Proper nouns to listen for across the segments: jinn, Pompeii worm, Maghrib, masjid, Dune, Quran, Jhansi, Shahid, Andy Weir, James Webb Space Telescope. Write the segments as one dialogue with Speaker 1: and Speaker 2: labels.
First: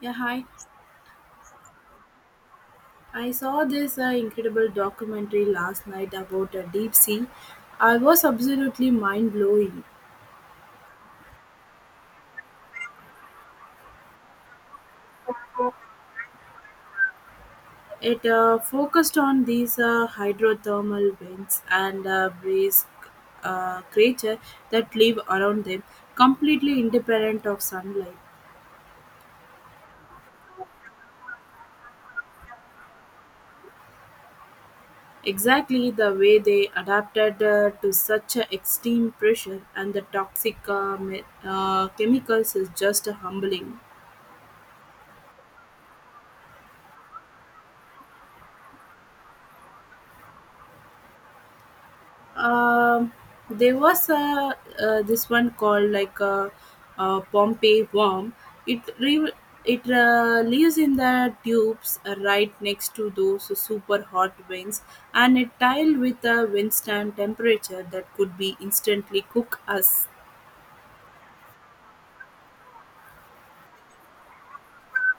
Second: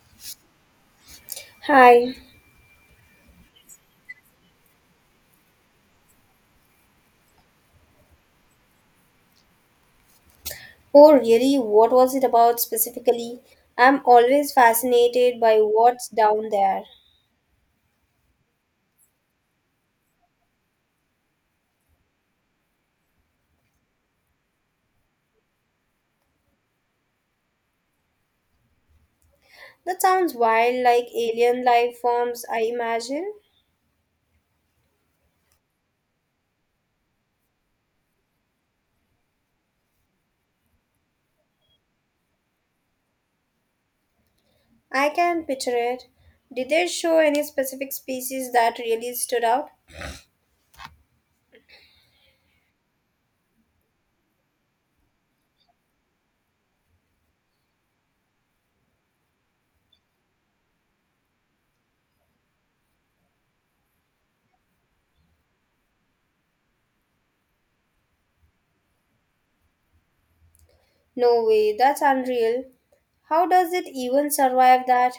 Speaker 1: Yeah, hi.
Speaker 2: Hi.
Speaker 1: I saw this incredible documentary last night about deep sea. I was absolutely mind blowing.
Speaker 2: Oh, really? What was it about specifically? I'm always fascinated by what's down there.
Speaker 1: It focused on these hydrothermal vents and brace creature that live around them, completely independent of sunlight.
Speaker 2: That sounds wild, like alien life forms, I imagine.
Speaker 1: Exactly the way they adapted to such a extreme pressure and the toxic chemicals is just humbling.
Speaker 2: I can picture it. Did they show any specific species that really stood out?
Speaker 1: Um, there was a this one called like a Pompeii worm. It re- it lives in the tubes right next to those super hot vents, and it tiled with a wind stand temperature that could be instantly cook us.
Speaker 2: No way, that's unreal. How does it even survive that?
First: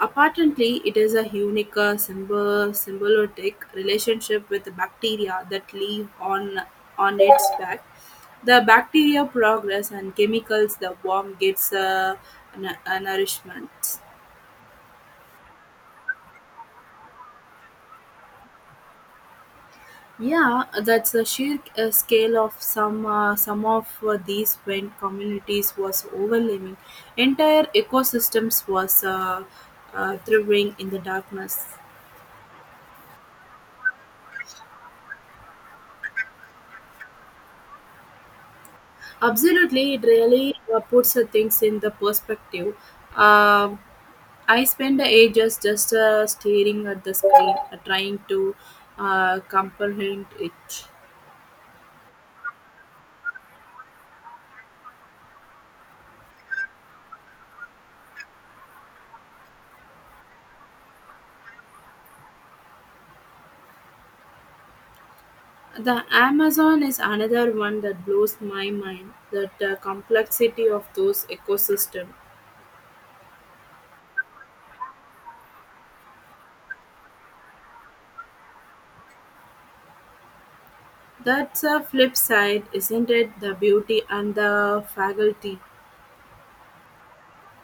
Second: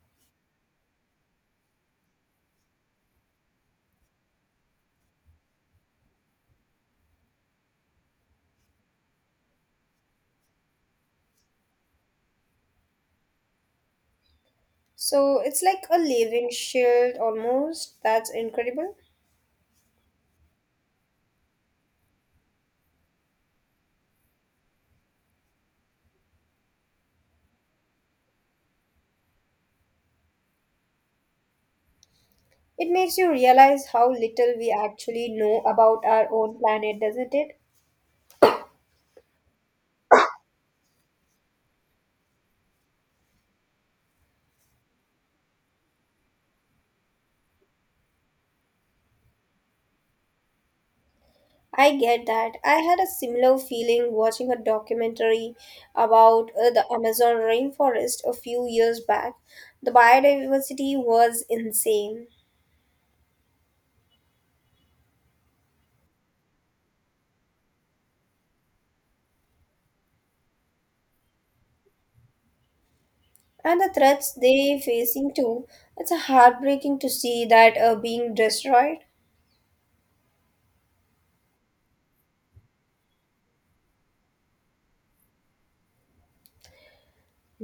Speaker 1: Apparently, it is a unique symbiotic relationship with bacteria that live on its back. The bacteria progress and chemicals the worm gets nourishment.
Speaker 2: So it's like a living shield almost. That's incredible.
Speaker 1: Yeah, that's the sheer scale of some of these wind communities was overwhelming. Entire ecosystems was thriving in the darkness.
Speaker 2: It makes you realize how little we actually know about our own planet, doesn't it?
Speaker 1: Absolutely, it really puts the things in the perspective. Um I spend ages just staring at the screen, trying to comprehend it.
Speaker 2: I get that. I had a similar feeling watching a documentary about the Amazon rainforest a few years back. The biodiversity was insane,
Speaker 1: The Amazon is another one that blows my mind. That complexity of those ecosystem.
Speaker 2: and the threats they facing too. It's a heartbreaking to see that being destroyed.
Speaker 1: That's a flip side, isn't it? The beauty and the faculty.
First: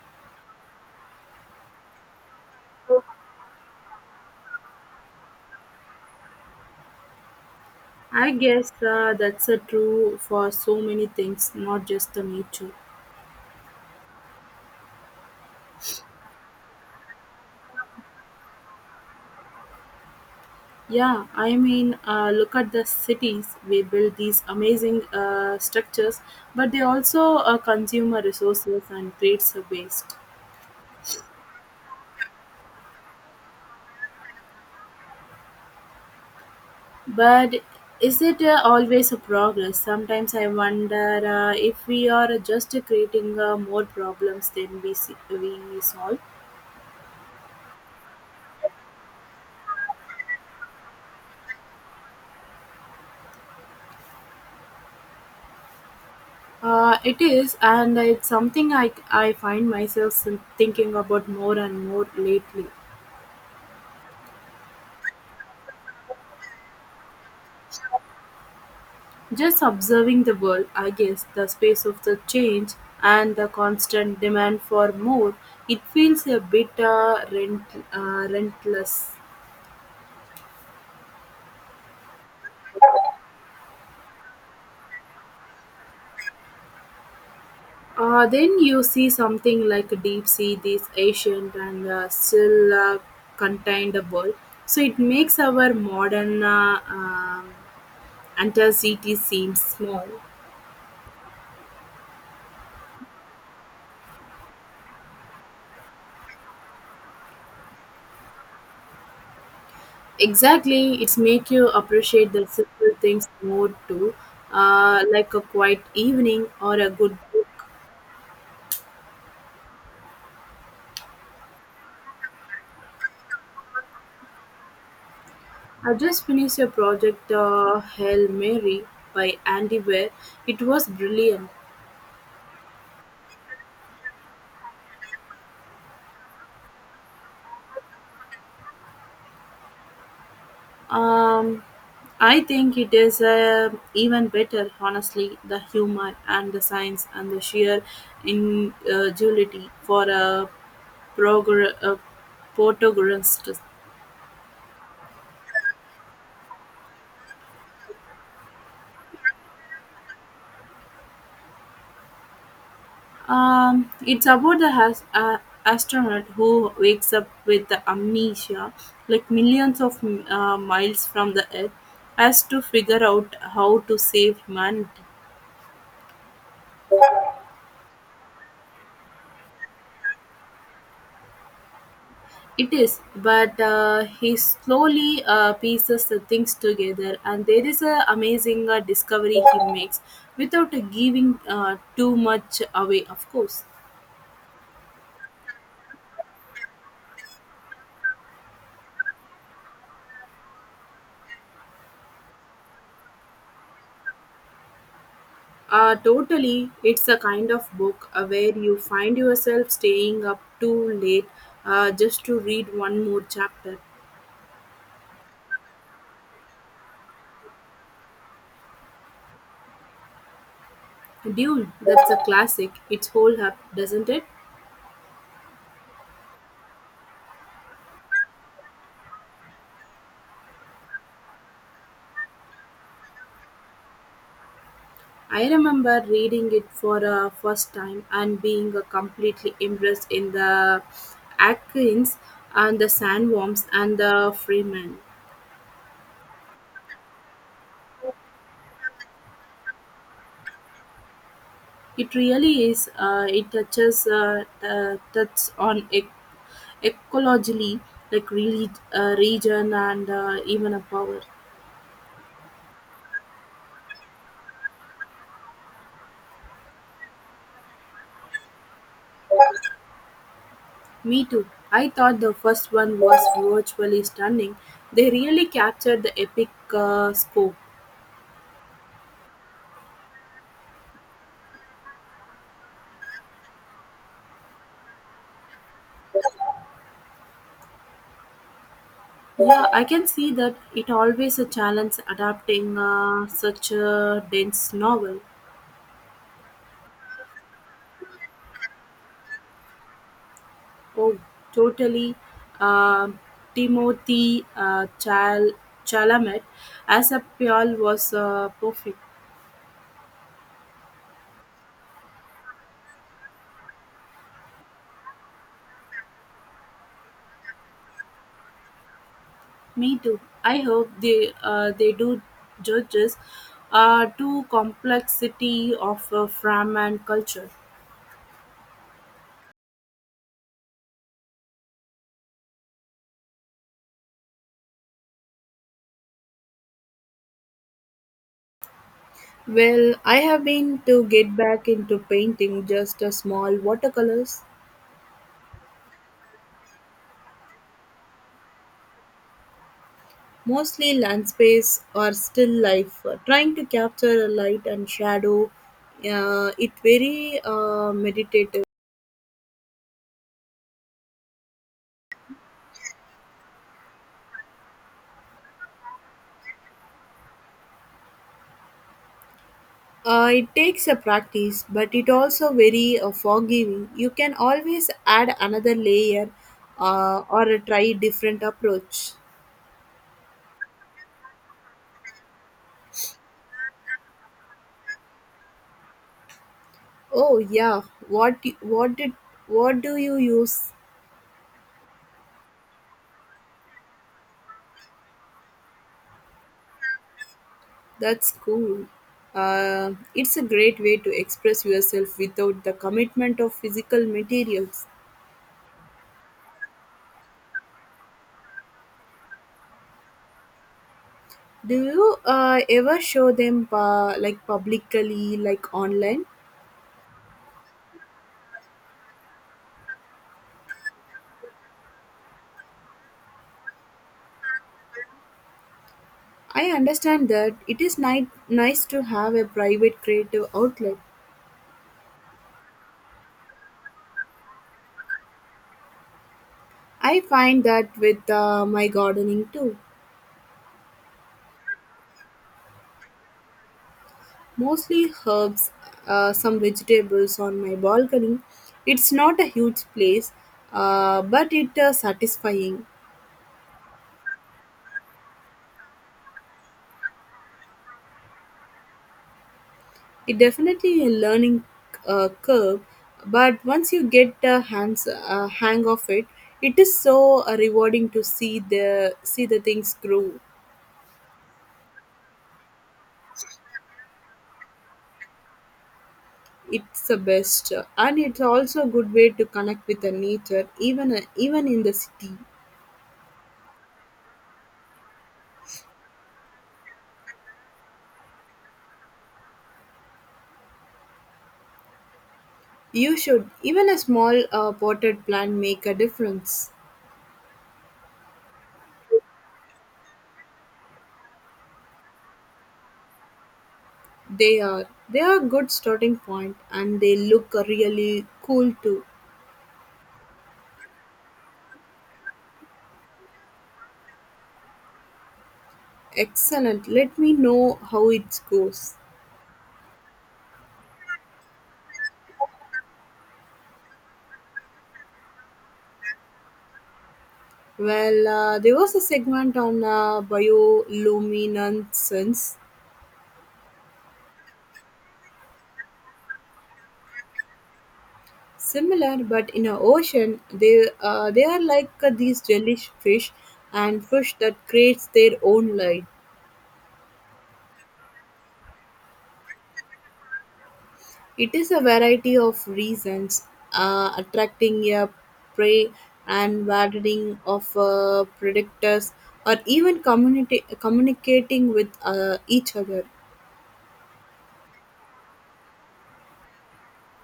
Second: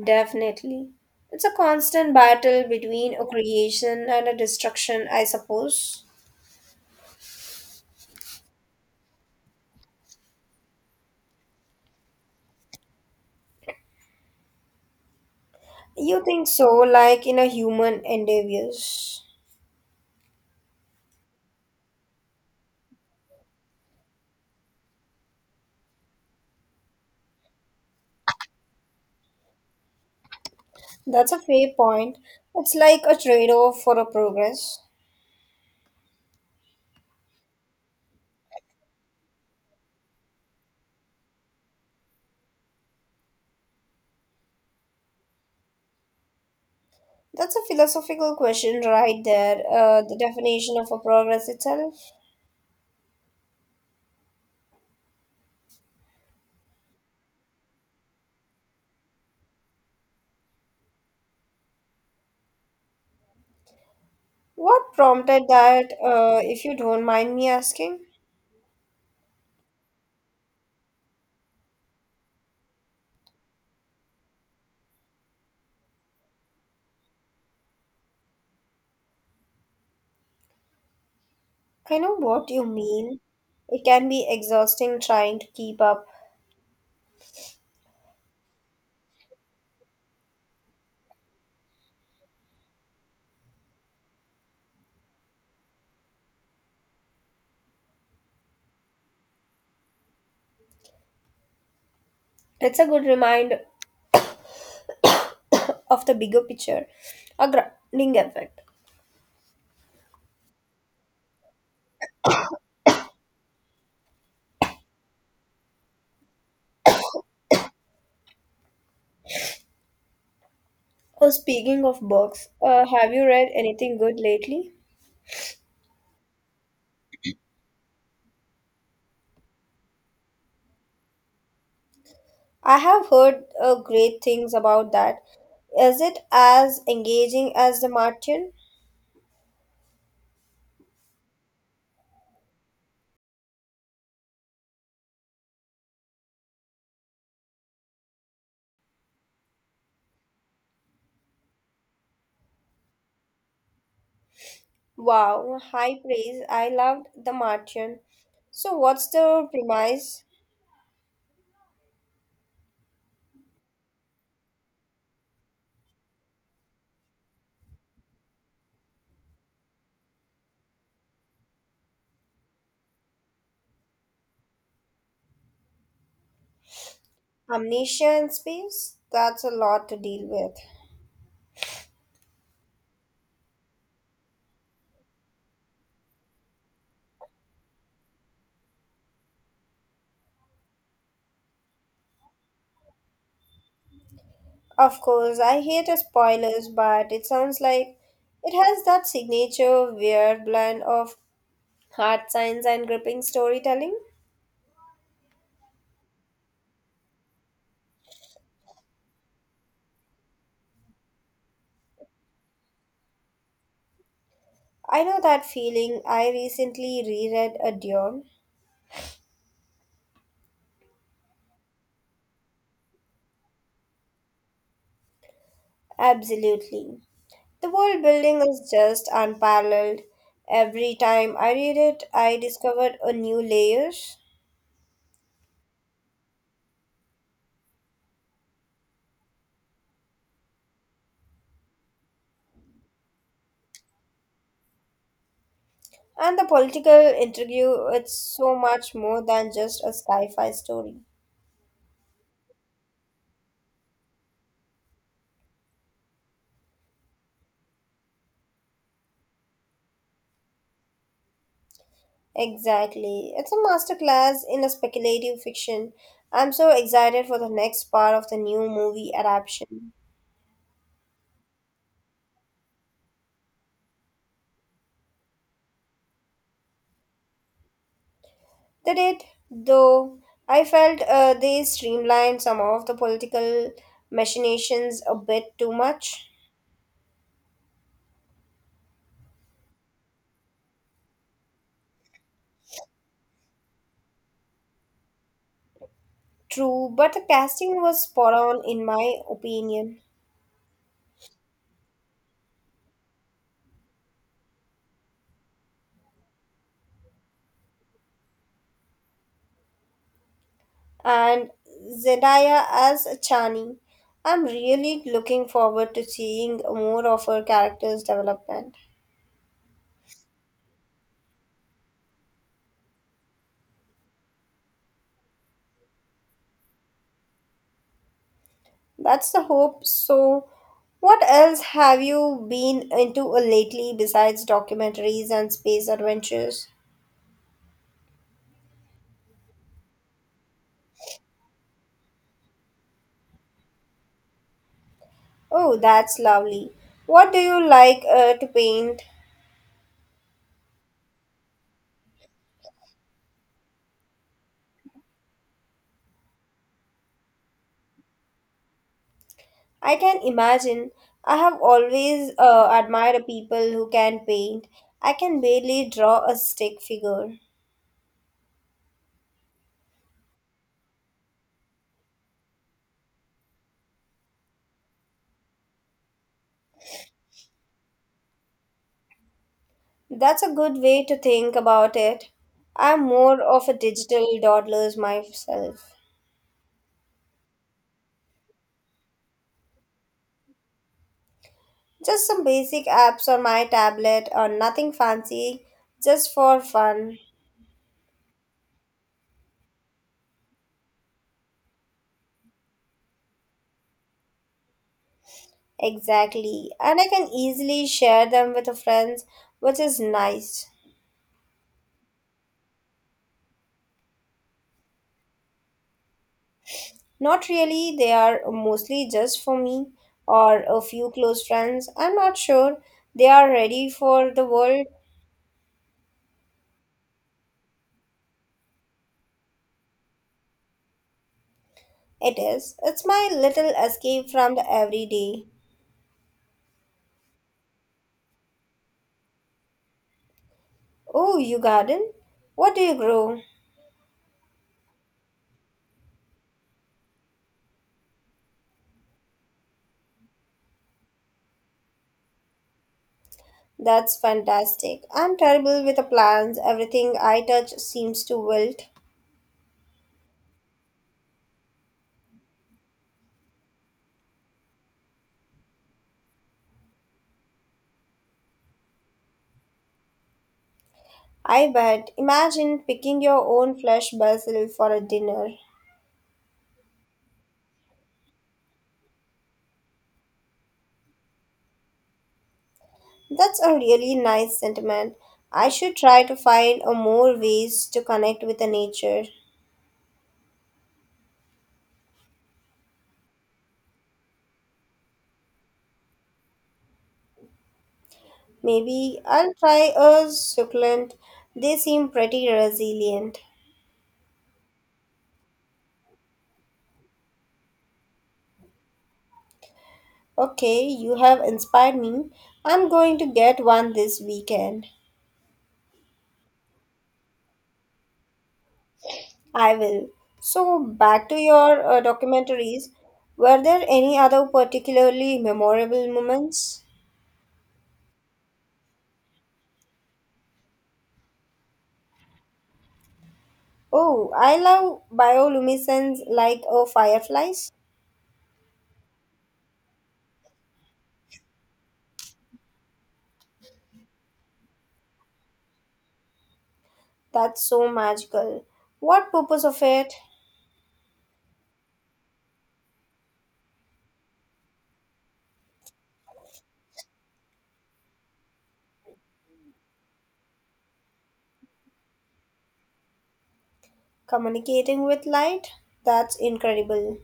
Speaker 2: Definitely. It's a constant battle between a creation and a destruction, I suppose.
Speaker 1: I guess that's a true for so many things, not just the nature.
Speaker 2: You think so, like in a human endeavors.
Speaker 1: Yeah, I mean, look at the cities. We build these amazing structures, but they also consume our resources and creates a waste.
Speaker 2: That's a fair point. It's like a trade-off for a progress.
Speaker 1: But is it always a progress? Sometimes I wonder if we are just creating more problems than we see, we solve.
Speaker 2: That's a philosophical question right there. The definition of a progress itself.
Speaker 1: It is, and it's something I find myself thinking about more and more lately.
Speaker 2: What prompted that, if you don't mind me asking?
Speaker 1: Just observing the world, I guess, the space of the change and the constant demand for more, it feels a bit rentless.
Speaker 2: I know what you mean. It can be exhausting trying to keep up.
Speaker 1: Then you see something like deep sea, this ancient and still contained world. So it makes our modern city seem small.
Speaker 2: It's a good reminder of the bigger picture, a grounding effect.
Speaker 1: Exactly, it's make you appreciate the simple things more too, like a quiet evening or a good book.
Speaker 2: Oh, speaking of books, have you read anything good lately?
Speaker 1: I just finished a project, Hail Mary by Andy Weir. It was brilliant.
Speaker 2: I have heard great things about that. Is it as engaging as The Martian?
Speaker 1: Um, I think it is even better, honestly, the humor and the science and the sheer ingenuity for a protagonist.
Speaker 2: Wow, high praise. I loved The Martian. So, what's the premise?
Speaker 1: It's about the astronaut who wakes up with the amnesia, like millions of miles from the Earth, has to figure out how to save humanity.
Speaker 2: Amnesia in space? That's a lot to deal with.
Speaker 1: It is, but he slowly pieces the things together, and there is a amazing discovery he makes without giving too much away, of course.
Speaker 2: Of course, I hate spoilers, but it sounds like it has that signature weird blend of hard science and gripping storytelling.
Speaker 1: Totally. It's a kind of book where you find yourself staying up too late just to read one more chapter.
Speaker 2: I know that feeling. I recently reread A Dune.
Speaker 1: Dune, that's a classic. It's whole up, doesn't it?
Speaker 2: Absolutely. The world building is just unparalleled. Every time I read it, I discovered a new layers.
Speaker 1: I remember reading it for a first time and being completely immersed in the Atkins and the sandworms and the Freeman.
Speaker 2: And the political intrigue, it's so much more than just a sci-fi story.
Speaker 1: It really is. It touches on ecology, like really region and even a power.
Speaker 2: Exactly. It's a masterclass in a speculative fiction. I'm so excited for the next part of the new movie adaptation.
Speaker 1: Me too. I thought the first one was virtually stunning. They really captured the epic scope.
Speaker 2: They did, though I felt they streamlined some of the political machinations a bit too much.
Speaker 1: Yeah, I can see that it always a challenge adapting such a dense novel.
Speaker 2: True, but the casting was spot on in my opinion.
Speaker 1: Oh, totally. Um Timothy Chalamet as a Pyal was perfect.
Speaker 2: And Zendaya as Chani, I'm really looking forward to seeing more of her character's development.
Speaker 1: Me too. I hope they do judges to complexity of Fram and culture.
Speaker 2: That's the hope. So, what else have you been into lately besides documentaries and space adventures?
Speaker 1: Well, I have been to get back into painting just a small watercolors.
Speaker 2: Oh, that's lovely. What do you like to paint?
Speaker 1: Mostly landscapes or still life, trying to capture a light and shadow. It very meditative.
Speaker 2: I can imagine. I have always admired people who can paint. I can barely draw a stick figure.
Speaker 1: It takes a practice, but it also very forgiving. You can always add another layer or try different approach.
Speaker 2: That's a good way to think about it. I'm more of a digital dawdler myself.
Speaker 1: Oh yeah, what what did what do you use?
Speaker 2: Just some basic apps on my tablet or nothing fancy, just for fun.
Speaker 1: That's cool. It's a great way to express yourself without the commitment of physical materials.
Speaker 2: Exactly. And I can easily share them with the friends, which is nice.
Speaker 1: Do you ever show them like publicly, like online?
Speaker 2: Not really, they are mostly just for me or a few close friends. I'm not sure they are ready for the world.
Speaker 1: I understand that it is nice to have a private creative outlet.
Speaker 2: It is. It's my little escape from the everyday.
Speaker 1: I find that with my gardening too.
Speaker 2: Oh, you garden? What do you grow?
Speaker 1: Mostly herbs, some vegetables on my balcony. It's not a huge place, but it satisfying.
Speaker 2: That's fantastic. I'm terrible with the plants. Everything I touch seems to wilt.
Speaker 1: It definitely a learning curve, but once you get the hands hang of it, it is so rewarding to see the things grow.
Speaker 2: I bet. Imagine picking your own fresh basil for a dinner.
Speaker 1: It's the best, and it's also a good way to connect with the nature, even in the city.
Speaker 2: That's a really nice sentiment. I should try to find a more ways to connect with the nature.
Speaker 1: You should even a small potted plant make a difference.
Speaker 2: Maybe I'll try a succulent. They seem pretty resilient.
Speaker 1: They are they are good starting point, and they look really cool too.
Speaker 2: Okay, you have inspired me. I'm going to get one this weekend.
Speaker 1: Excellent. Let me know how it goes.
Speaker 2: I will. So, back to your documentaries. Were there any other particularly memorable moments?
Speaker 1: Well, there was a segment on bioluminescence,
Speaker 2: Oh, I love bioluminescence like fireflies.
Speaker 1: similar, but in a ocean, they are like these jellyfish fish and fish that creates their own light.
Speaker 2: That's so magical. What purpose of it?
Speaker 1: It is a variety of reasons, attracting a prey and watering of predators, or even community communicating with each other.
Speaker 2: Communicating with light? That's incredible.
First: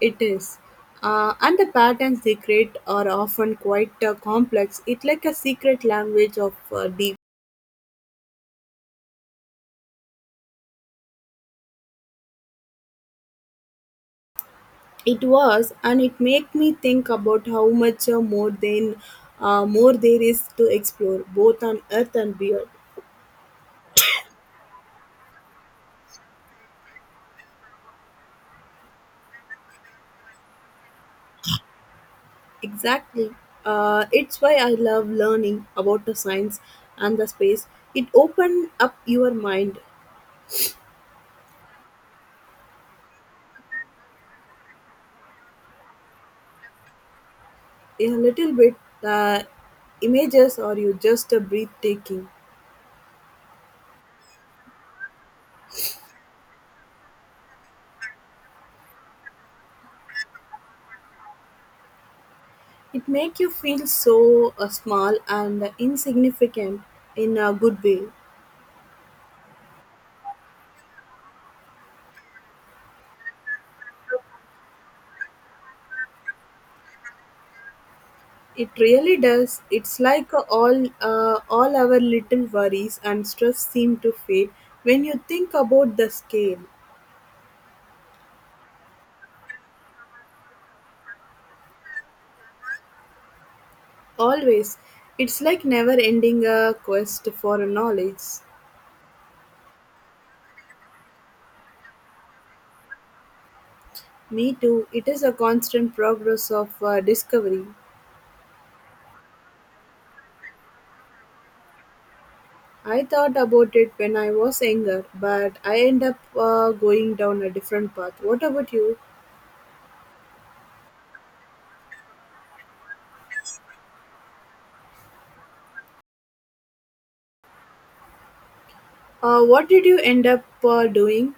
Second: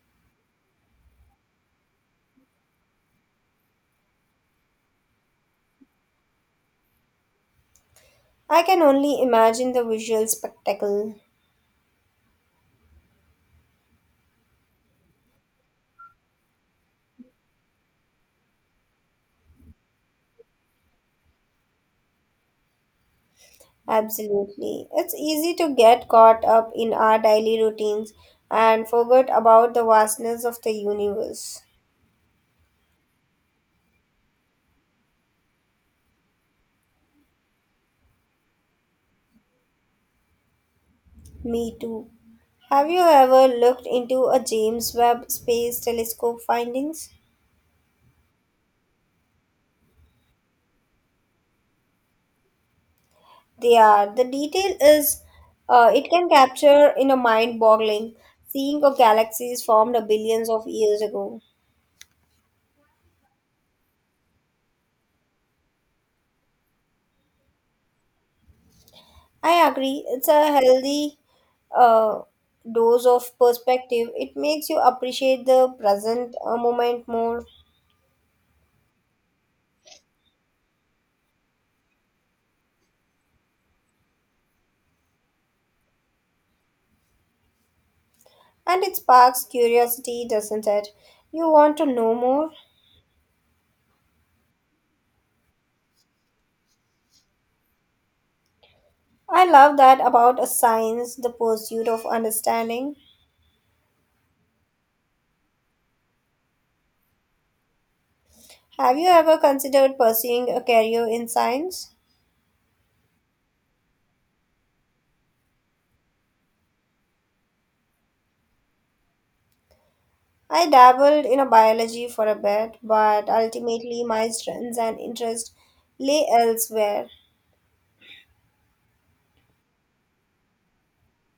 Speaker 1: It is. And the patterns they create are often quite complex. It's like a secret language of deep.
Speaker 2: I can only imagine the visual spectacle.
Speaker 1: It was, and it made me think about how much more there is to explore, both on Earth and beyond.
Speaker 2: Absolutely. It's easy to get caught up in our daily routines and forget about the vastness of the universe.
Speaker 1: Exactly. It's why I love learning about the science and the space. It opens up your mind
Speaker 2: Me too. Have you ever looked into a James Webb Space Telescope findings?
Speaker 1: a little bit. The images are you just breathtaking.
Speaker 2: They are. The detail is, it can capture in a mind boggling, seeing of galaxies formed billions of years ago.
Speaker 1: It make you feel so small and insignificant in a good way.
Speaker 2: I agree. It's a healthy uh, dose of perspective. It makes you appreciate the present moment more.
Speaker 1: It really does. It's like all our little worries and stress seem to fade when you think about the scale.
Speaker 2: And it sparks curiosity, doesn't it? You want to know more?
Speaker 1: Always, it's like never ending a quest for knowledge.
Speaker 2: I love that about a science, the pursuit of understanding.
Speaker 1: Me too. It is a constant progress of discovery.
Speaker 2: Have you ever considered pursuing a career in science?
Speaker 1: I thought about it when I was younger, but I end up going down a different path. What about you?
Speaker 2: I dabbled in a biology for a bit, but ultimately my strengths and interests lay elsewhere.
Speaker 1: What did you end up doing?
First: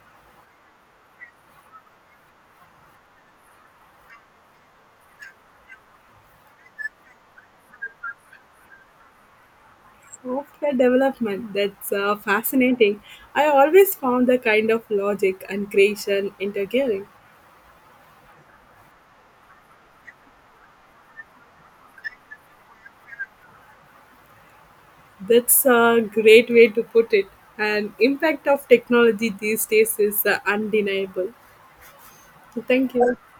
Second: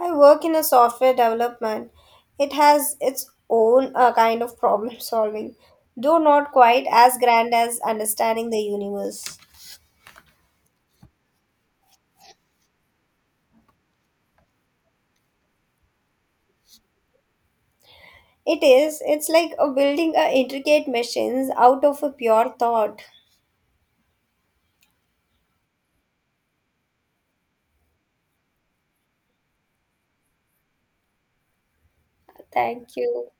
Speaker 2: I work in a software development. It has its own kind of problem solving, though not quite as grand as understanding the universe.
Speaker 1: Software development. That's fascinating. I always found the kind of logic and creation interfering.
Speaker 2: It is. It's like a building a intricate machines out of a pure thought.
Speaker 1: That's a great way to put it. And impact of technology these days is undeniable. So thank
Speaker 2: Thank
Speaker 1: you.
Speaker 2: you.